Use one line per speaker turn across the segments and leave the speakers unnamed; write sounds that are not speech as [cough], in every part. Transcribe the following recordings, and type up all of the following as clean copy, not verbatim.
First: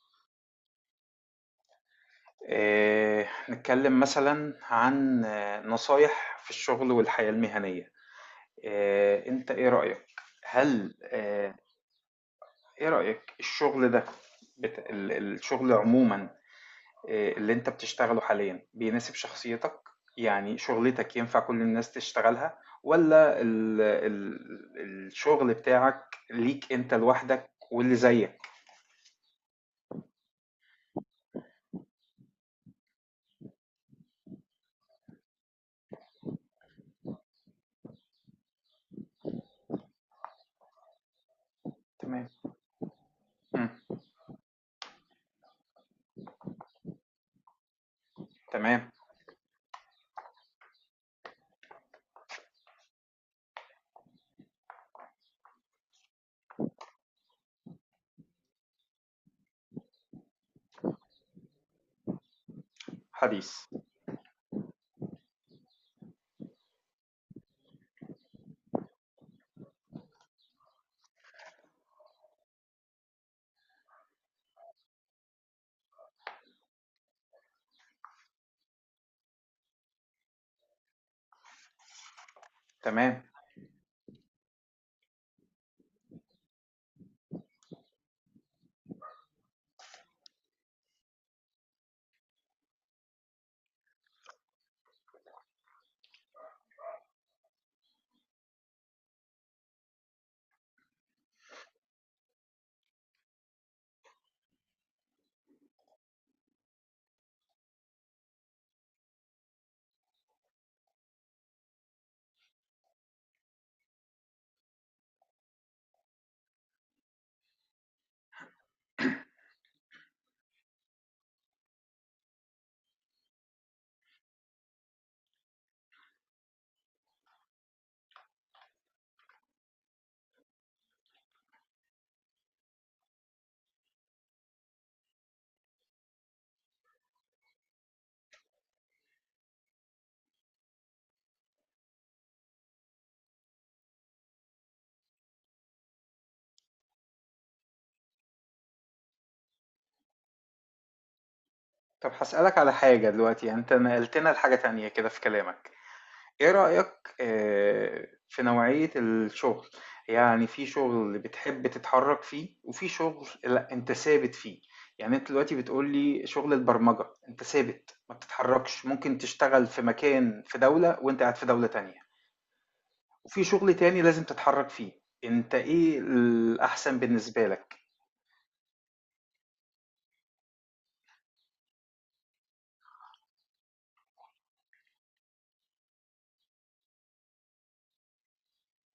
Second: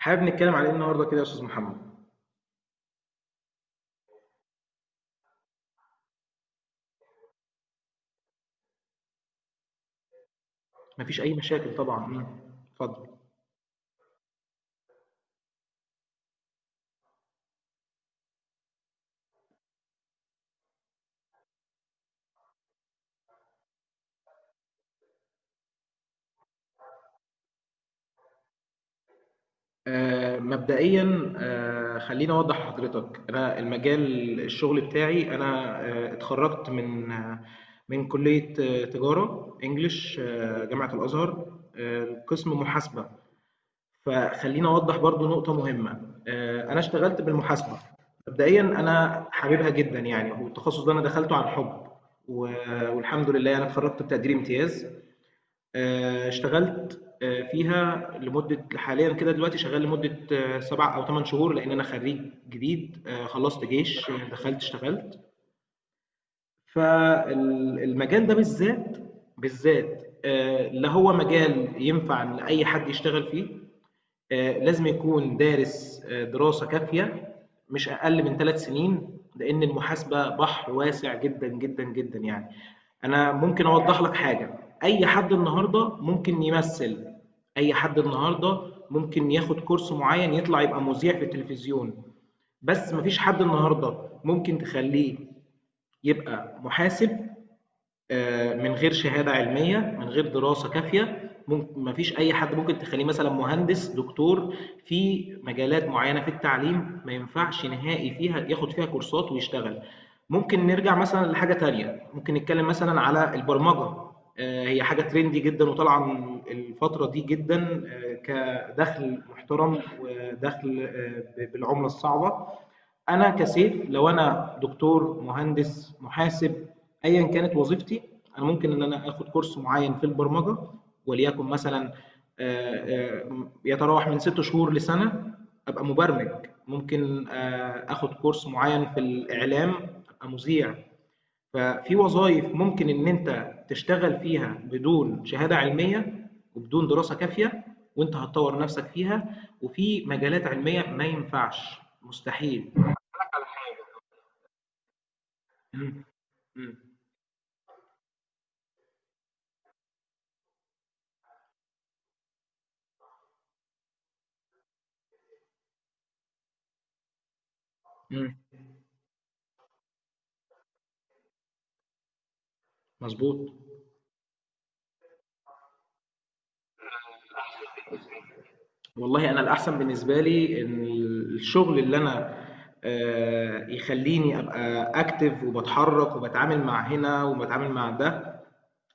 حابب نتكلم على ايه النهارده كده يا استاذ محمد.
نتكلم مثلا عن نصايح في الشغل والحياة المهنية. انت ايه رأيك؟ هل
مفيش اي
آه،
مشاكل طبعا.
ايه
اتفضل.
رأيك الشغل ده، الشغل عموما. اللي انت بتشتغله حاليا بيناسب شخصيتك؟ يعني شغلتك ينفع كل الناس تشتغلها، ولا الشغل بتاعك ليك انت لوحدك واللي زيك؟
مبدئيا، خليني اوضح لحضرتك. انا المجال الشغل بتاعي انا، اتخرجت من من كلية تجارة انجليش، جامعة الازهر،
تمام.
قسم محاسبة.
مم.
فخليني اوضح برضو نقطة مهمة. انا اشتغلت بالمحاسبة مبدئيا،
تمام.
انا حاببها جدا يعني، والتخصص ده انا دخلته عن حب. والحمد لله انا اتخرجت بتقدير امتياز. اشتغلت فيها لمدة، حاليا كده دلوقتي شغال لمدة سبع أو ثمان شهور، لأن أنا خريج جديد.
حديث.
خلصت جيش، دخلت اشتغلت فالمجال ده بالذات. بالذات لا هو مجال ينفع لأي حد يشتغل فيه. لازم يكون دارس دراسه كافيه، مش اقل من ثلاث سنين، لان المحاسبه بحر واسع جدا جدا جدا يعني.
تمام.
انا ممكن اوضح لك حاجه. اي حد النهارده ممكن يمثل. اي حد النهارده ممكن ياخد كورس معين يطلع يبقى مذيع في التلفزيون، بس مفيش حد النهارده ممكن تخليه يبقى محاسب من غير شهاده علميه، من غير دراسه كافيه. ممكن ما فيش اي حد ممكن تخليه مثلا مهندس دكتور. في مجالات معينه في التعليم ما ينفعش نهائي فيها ياخد فيها كورسات ويشتغل. ممكن نرجع مثلا لحاجه تانية، ممكن نتكلم مثلا على البرمجه. هي حاجه ترندي جدا وطالعه الفتره دي جدا، كدخل محترم ودخل بالعمله الصعبه. انا كسيف، لو انا دكتور مهندس محاسب ايا كانت وظيفتي، انا ممكن ان انا اخد كورس معين في البرمجه، وليكن مثلا يتراوح من ست شهور لسنه، ابقى مبرمج. ممكن اخد كورس معين في الاعلام، ابقى مذيع. ففي وظائف ممكن ان انت تشتغل فيها بدون شهاده علميه وبدون دراسه كافيه، وانت هتطور نفسك فيها، وفي مجالات علميه ما ينفعش،
طب هسألك
مستحيل.
على حاجة دلوقتي، يعني انت نقلتنا لحاجة تانية كده في كلامك. ايه
إمم،
رأيك في نوعية الشغل؟ يعني في شغل اللي بتحب تتحرك فيه، وفي شغل لا انت ثابت فيه. يعني انت دلوقتي بتقولي شغل البرمجة انت ثابت، ما
إمم،
بتتحركش، ممكن تشتغل في مكان في دولة وانت قاعد في دولة تانية. وفي
مضبوط.
شغل تاني لازم تتحرك فيه. انت ايه الأحسن بالنسبة لك؟
والله أنا الأحسن بالنسبة لي إن الشغل اللي أنا يخلّيني أبقى active، وباتحرك وباتعامل مع هنا وباتعامل مع ده،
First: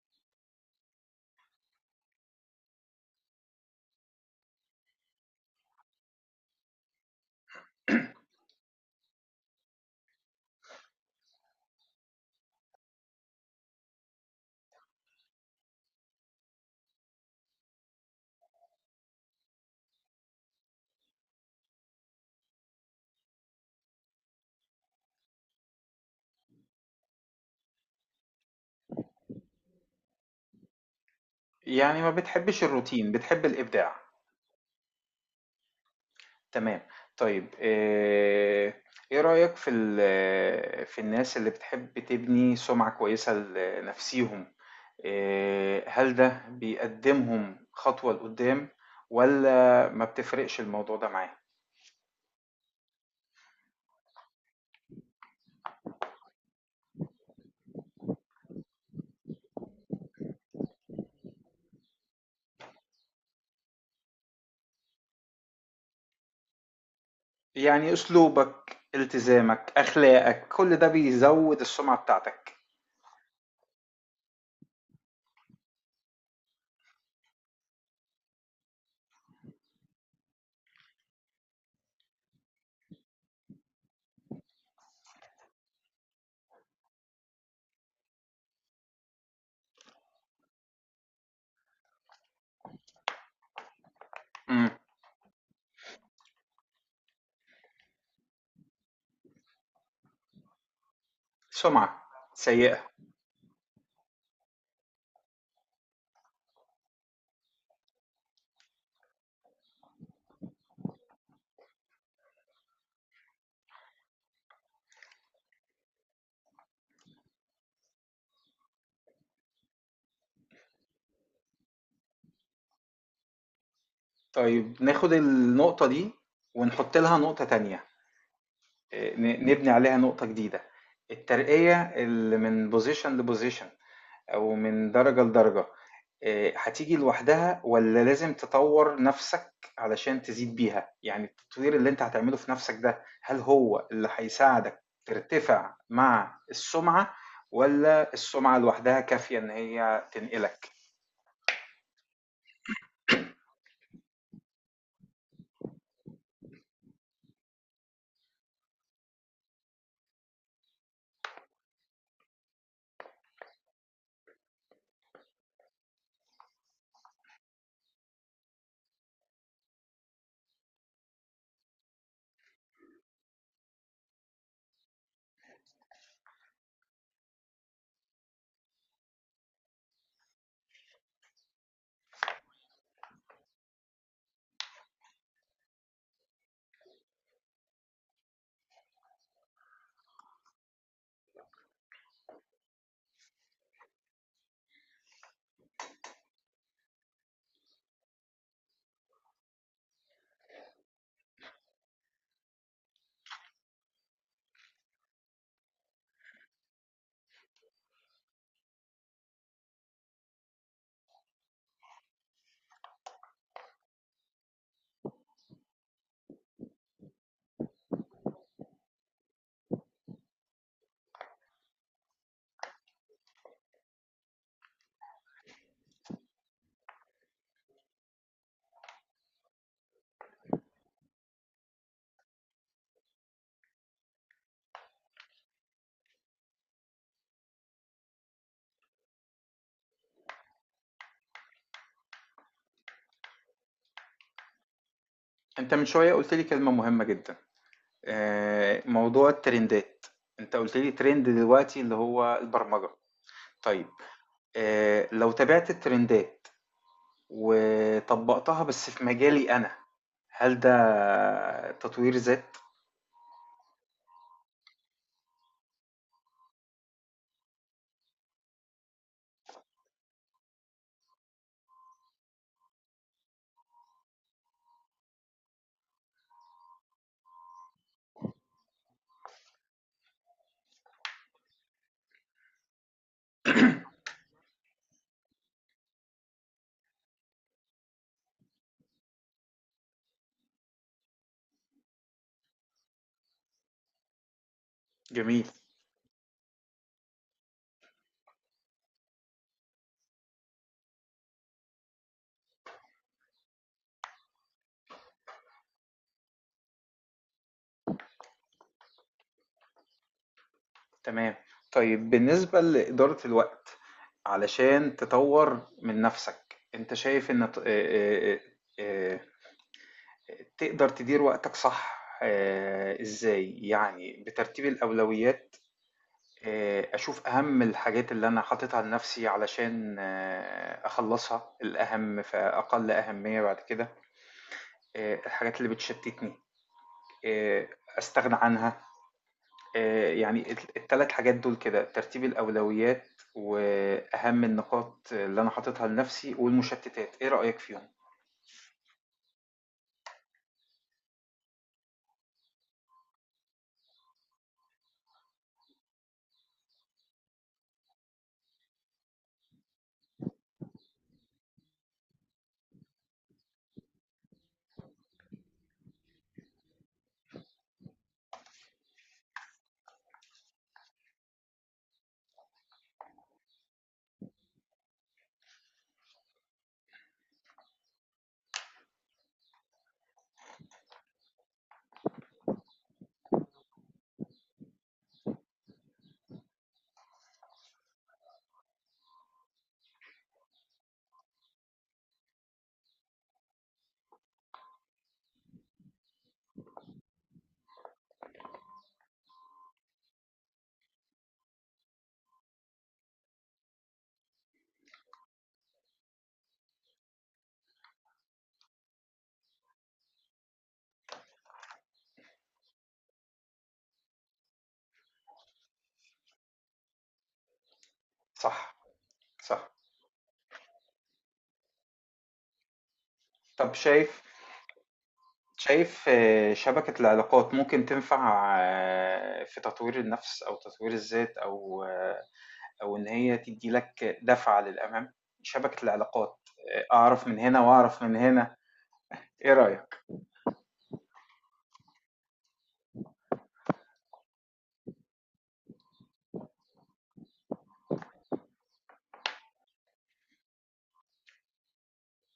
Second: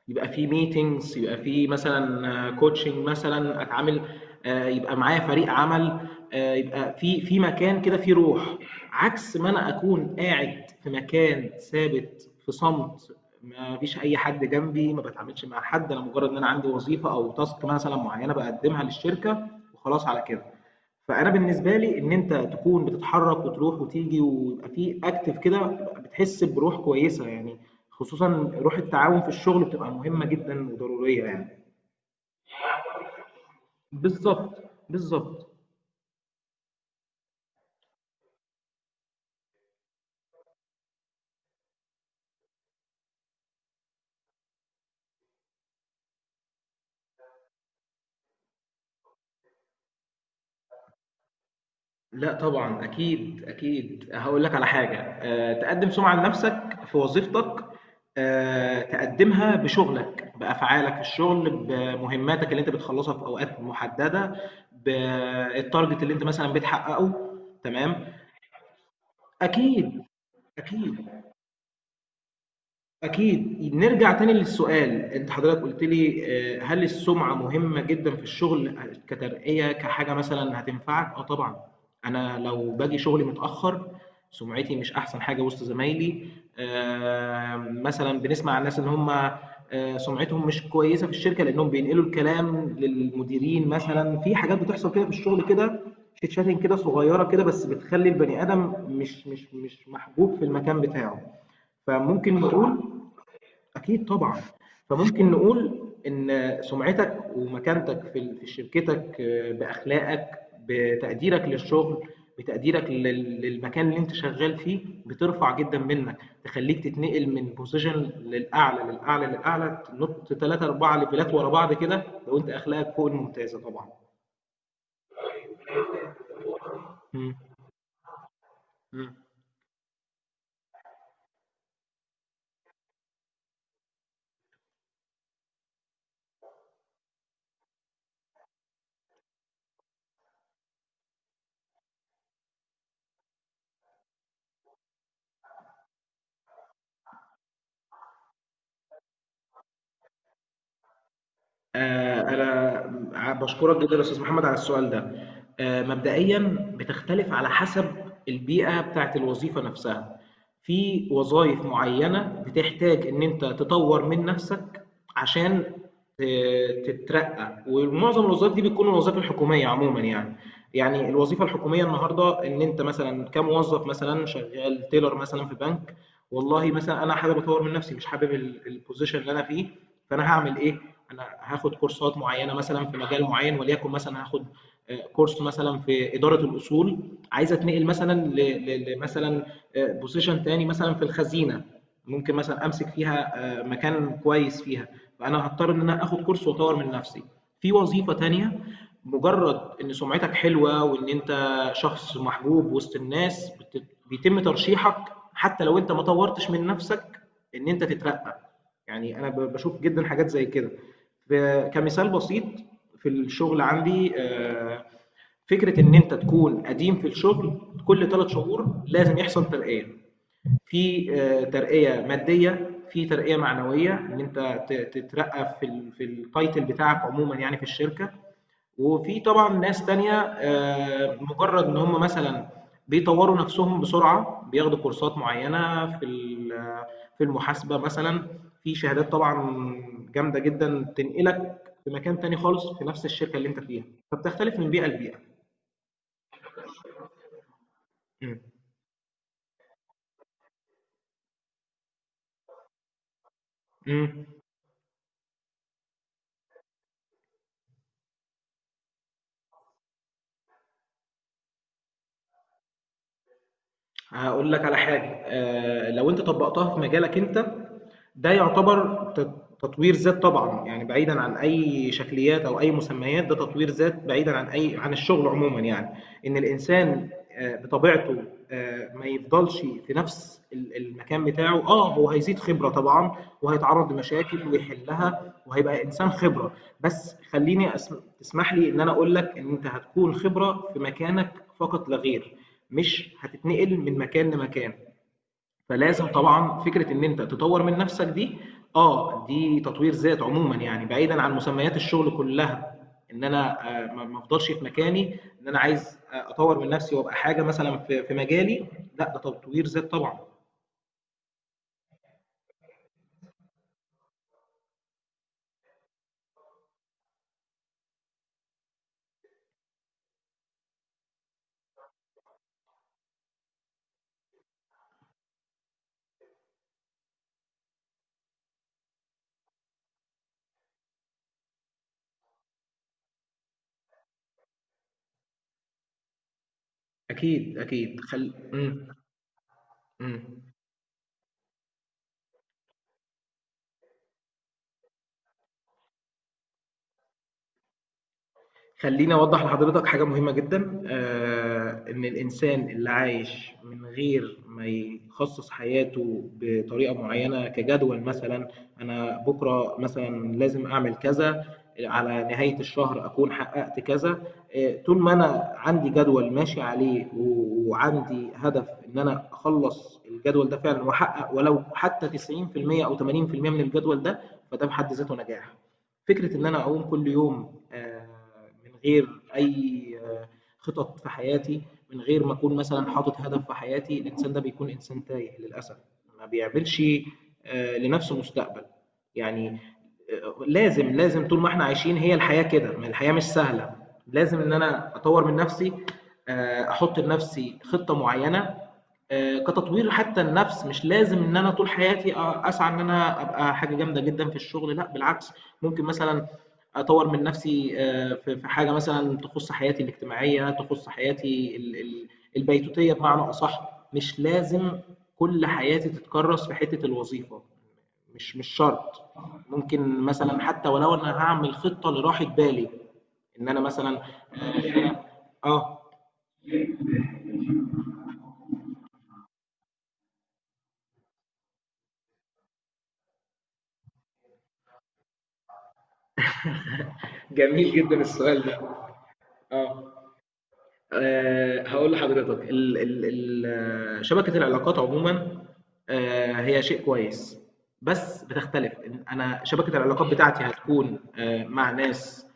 يبقى في meetings، يبقى في مثلًا coaching مثلًا أتعامل، يبقى معايا فريق عمل، يبقى في مكان كده فيه روح، عكس ما أنا أكون قاعد في مكان ثابت في صمت، ما فيش أي حد جنبي، ما باتعاملش مع حد، أنا مجرد إن أنا عندي وظيفة أو task مثلًا معينة باقدمها للشركة وخلاص على كده. فانا بالنسبه لي ان انت تكون بتتحرك وتروح وتيجي ويبقى في اكتف كده، بتحس بروح كويسه يعني. خصوصا روح التعاون في الشغل بتبقى مهمه جدا وضروريه يعني.
يعني ما بتحبش الروتين، بتحب الإبداع؟
بالظبط بالظبط.
تمام. طيب إيه رأيك في في الناس اللي بتحب تبني سُمعة كويسة لنَفْسيهم، هل ده بيقدّمهم خطوة لقدّام، والّا ما بتفرقش الموضوع ده معاه؟
لا طبعا، اكيد اكيد. هقول لك على حاجه، أه، تقدم سمعه لنفسك في وظيفتك. أه تقدمها بشغلك، بافعالك في الشغل، بمهماتك اللي انت بتخلصها في اوقات محدده، بالتارجت اللي انت مثلا بتحققه.
يعني
تمام،
أسلوبك، التزامك،
اكيد.
أخلاقك، كل ده
أكيد،
بيزوّد السُمعة بتاعتك.
أكيد. نرجع تاني للسؤال، أنت حضرتك قُلت لي هل السُمعة مهمة جدًا في الشغل كترقية، كحاجة مثلًا هتنفعك؟ آه طبعًا. أنا لو باجي شغلي متأخّر، سُمعتي مش أحسن حاجة وسط زمايلي. مثلًا بنسمع عن الناس إن هم سُمعتهم مش كويسة في الشركة لإنّهم بينقلوا الكلام للمديرين مثلًا. في حاجات
إمم،
بتحصل كده في الشغل كده، chit chatting كده صغيّرة كده، بس بتخلّي البني آدم مش محبوب في المكان بتاعه.
سُمعة
فممكن
سيئة.
نقول، اكيد طبعا. فممكن نقول ان سمعتك ومكانتك في شركتك، باخلاقك، بتقديرك للشغل، بتقديرك للمكان اللي انت شغال فيه، بترفع جدا منك، تخليك تتنقل من بوزيشن للاعلى، تنط 3 4 ليفلات ورا بعض كده، لو انت اخلاقك فوق الممتازه طبعا.
طيب ناخُد النقطة دي ونحُط لها
مم.
نقطة تانية.
مم.
نبني عليها نقطة جديدة. الترقية اللي من بوزيشن لبوزيشن، أو من درجة لدرجة، هتيجي لوحدها ولا لازم تطور نفسك علشان تزيد بيها؟ يعني التطوير اللي انت هتعمله في نفسك ده، هل هو اللي هيساعدك ترتفع مع السمعة، ولا السمعة لوحدها كافية ان هي تنقلك؟
أنا بشكرك جدا يا أستاذ محمد على السؤال ده. مبدئيا بتختلف على حسب البيئة بتاعت الوظيفة نفسها. في وظائف معينة بتحتاج إن أنت تطور من نفسك عشان تترقى، ومعظم الوظائف دي بتكون الوظائف الحكومية عموما يعني. يعني الوظيفة الحكومية النهاردة، إن أنت مثلا كموظف مثلا شغال تيلر مثلا في بنك، والله مثلا أنا حابب أطور من نفسي، مش حابب البوزيشن اللي أنا فيه، فأنا هعمل إيه؟ انا هاخد كورسات معينه مثلا في مجال معين، وليكن مثلا هاخد كورس مثلا في اداره الاصول. عايز اتنقل مثلا لمثلا بوزيشن تاني مثلا في الخزينه، ممكن مثلا امسك فيها مكان كويس فيها. فانا هضطر ان انا اخد كورس واطور من نفسي في وظيفه تانيه. مجرد ان سمعتك حلوه وان انت شخص محبوب وسط الناس، بيتم ترشيحك حتى لو انت ما طورتش من نفسك، ان انت تترقى. يعني انا بشوف جدا حاجات زي كده. كمثال بسيط، في الشغل عندي فكره ان انت تكون قديم في الشغل، كل ثلاث شهور لازم يحصل ترقيه، في ترقيه ماديه، في ترقيه معنويه، ان انت تترقى في في التايتل بتاعك عموما يعني في الشركه. وفي طبعًا ناس تانية مجرّد إن هم مثلًا بيطوّروا نَفْسهم بسرعة، بياخدوا كورسات معيّنة في في المحاسبة مثلًا، في شهادات طبعًا جامدة جدًا تنقلك في مكان تاني خالص في نَفْس الشركة اللي أنت فيها. فبتختلف من بيئة لبيئة.
انت من شوية قلت لي كلمة مهمة جدا،
إمم.
موضوع الترندات. انت قلت لي ترند دلوقتي اللي هو البرمجة. طيب،
إمم.
لو تابعت الترندات وطبّقتها بس في مجالي أنا، هل ده تطوير ذات؟
هاقول لك على حاجة، لو أنت طبّقتها في مجالك أنت، ده يعتبر تطوير ذات طبعًا. يعني بعيدًا عن أي شكليات أو أي مسميات، ده تطوير ذات بعيدًا عن أي، عن الشغل عمومًا يعني. إن الإنسان بطبيعته ما يفضلش في نفس المكان بتاعه، آه هو هيزيد خبرة طبعًا، وهيتعرّض لمشاكل ويحلّها، وهيبقى إنسان خبرة. بس خلّيني أس تسمح لي إن أنا أقول لك إن أنت هتكون خبرة في مكانك فقط لا غير. مش هتتنقل من مكان لمكان.
جميل.
فلازم طبعا فكره ان انت تطور من نفسك دي، اه دي تطوير ذات عموما يعني، بعيدا عن مسميات الشغل كلها. ان انا ما ما افضلش في مكاني، ان انا عايز اطور من نفسي وابقى حاجه مثلا في في مجالي، لا ده تطوير ذات طبعا.
تمام. طيب، بالنسبة لإدارة الوقت، علشان تطوّر من نَفْسك، أنت شايف إن ت آآ آآ تقدر تدير وقتك صح إزاي؟ يعني بترتيب الأولويات، أشوف أهَم الحاجات اللي أنا حاططها لنَفْسي علشان أخلّصها، الأهَم فأقل أهمية بعد كده. الحاجات اللي بتشتتني
اكيد
آه،
اكيد
استغنى عنها.
مم.
يعني الثلاث حاجات دول كده: ترتيب الأولويات وأهم النقاط اللي أنا حاططها لنفسي والمشتتات. إيه رأيك فيهم؟
خليني اوضح لحضرتك حاجه مهمه جدا. ان الانسان اللي عايش من غير ما يخصص حياته بطريقه معينه كجدول مثلا، انا بكره مثلا لازم اعمل كذا، على نهايه الشهر اكون حققت كذا. طول ما انا عندي جدول ماشي عليه وعندي هدف ان انا اخلص الجدول ده فعلا، واحقق ولو حتى 90% او 80% من الجدول ده، فده بحد ذاته نجاح. فكرة إن أنا أقوم كل يوم من غير أي خطط في حياتي، من غير ما أكون مثلًا حاطط هدف في حياتي، الإنسان ده بيكون إنسان تايه للأسف. ما بيعملش لنفسه مستقبل. يعني لازم، لازم طول ما إحنا عايشين، هي الحياة كده، ما الحياة مش سهلة. لازم إن أنا أطور من نفسي، أحط لنفسي خطة معينة كتطوير. حتى النفس مش لازم ان انا طول حياتي اسعى ان انا ابقى حاجه جامده جدا في الشغل، لا بالعكس. ممكن مثلا اطور من نفسي في في حاجه مثلا تخص حياتي الاجتماعيه، تخص حياتي البيتوتيه بمعنى اصح. مش لازم كل حياتي تتكرس في حته الوظيفه، مش مش
صح،
شرط.
صح.
ممكن مثلا حتى ولو انا هعمل خطه لراحه بالي، ان انا
طب
مثلا
شايف
اه.
شايف شبكة العلاقات ممكن تنفع في تطوير النفس أو تطوير الذات، أو إن هي تدي لك دفعة للأمام؟ شبكة العلاقات. أعرف من هنا
جميل جدا
وأعرف من
السؤال
هنا.
ده.
إيه
اه،
رأيك؟
هقول لحضرتك ال ال ال شبكة العلاقات عموما، هي شيء كويس، بس بتختلف. انا شبكة العلاقات بتاعتي هتكون مع ناس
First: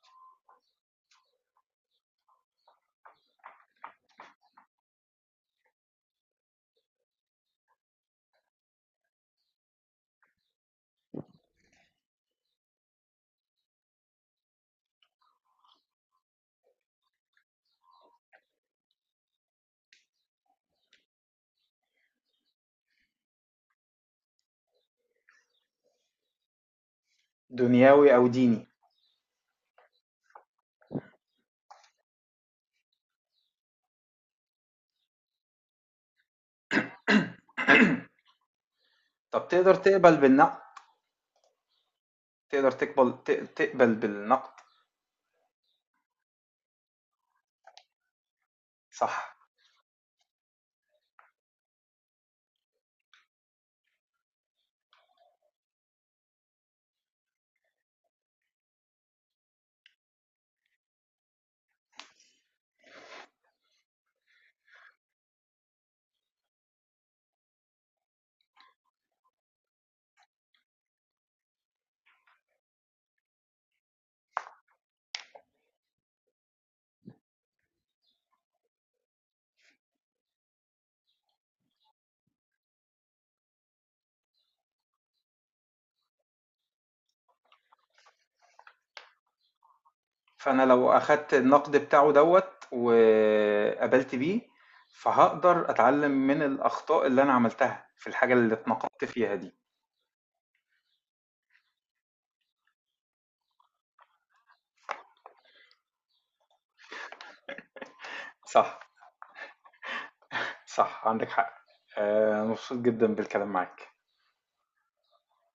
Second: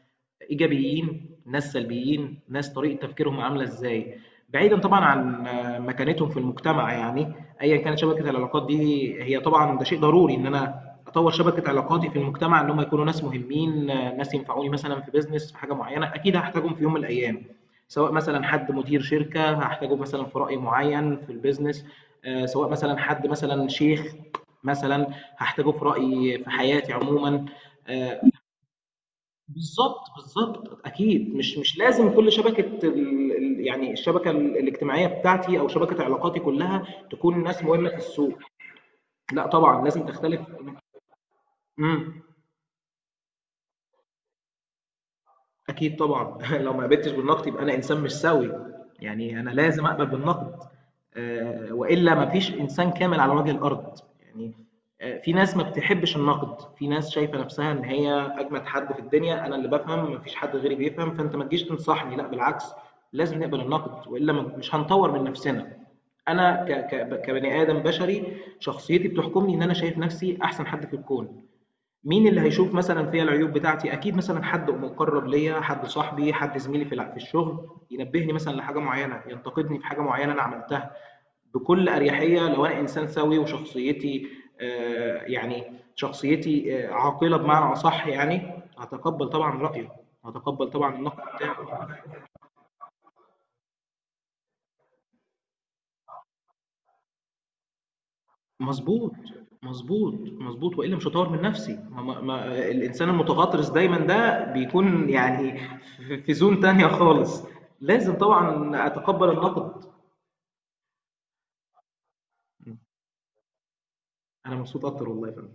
ايجابيين، ناس سلبيين، ناس طريقه تفكيرهم عامله ازاي، بعيدا طبعا عن مكانتهم في المجتمع يعني. ايا كانت شبكه العلاقات دي، هي طبعا ده شيء ضروري ان انا اطور شبكه علاقاتي في المجتمع، ان هم يكونوا ناس مهمين، ناس ينفعوني مثلا في بيزنس، في حاجه معينه اكيد هحتاجهم في يوم من الايام. سواء مثلا حد مدير شركه هحتاجه مثلا في راي معين في البيزنس، سواء مثلا حد مثلا شيخ مثلا هحتاجه في راي في حياتي عموما.
دنياوي
آه،
أو ديني.
بالظبط بالظبط. اكيد مش مش لازم كل شبكه يعني الشبكه الاجتماعيه بتاعتي او شبكه علاقاتي كلها تكون ناس مهمه في
[clears throat] [coughs]
السوق.
طب
لا
تقدر
طبعا لازم
تقبل
تختلف.
بالنقد؟
امم
تقدر تقبل تقبل بالنقد؟
أكيد طبعًا [laughs] لو ما قبلتش بالنقد يبقى أنا إنسان مش سوي.
صح.
يعني أنا لازم أقبل بالنقد، وإلا ما فيش إنسان كامل على وجه الأرض. يعني في ناس ما بتحبش النقد، في ناس شايفة نفسها إن هي أجمد حد في الدنيا، أنا اللي بافهم ما فيش حد غيري بيفهم، فأنت ما تجيش تنصحني، لأ بالعكس، لازم نقبل النقد، وإلا مش هنطوّر من نفسنا. أنا ك ك كبني آدم بشري شخصيتي بتحكمني إن أنا شايف نفسي أحسن حد في الكون. مين اللي هيشوف مثلًا فيّا العيوب بتاعتي؟ أكيد مثلًا حد مُقرّب ليّا، حد صاحبي، حد زميلي في في الشغل، ينبّهني مثلًا لحاجة معيّنة، ينتقدني في حاجة معيّنة أنا عملتها بكل أريحية لو أنا إنسان سوي وشخصيتي يعني شخصيتي عاقلة بمعنى أصح يعني، هاتقبّل طبعًا رأيه،
فانا
هاتقبّل
لو
طبعًا النقد
اخدت
بتاعه.
النقد بتاعه دوت وقبلت بيه، فهقدر اتعلم من الاخطاء اللي انا عملتها في الحاجة اللي اتنقدت
مضبوط،
فيها دي.
مضبوط، مضبوط، وإلا مش هاطوّر من نفسي. ما ما ما الإنسان المتغطرس دايمًا ده بيكون يعني في في zone تانية خالص. لازم
صح،
طبعًا أتقبّل النقد.
صح، عندك حق. مبسوط جدا بالكلام معاك.
أنا مبسوط أكتر والله يا فندم.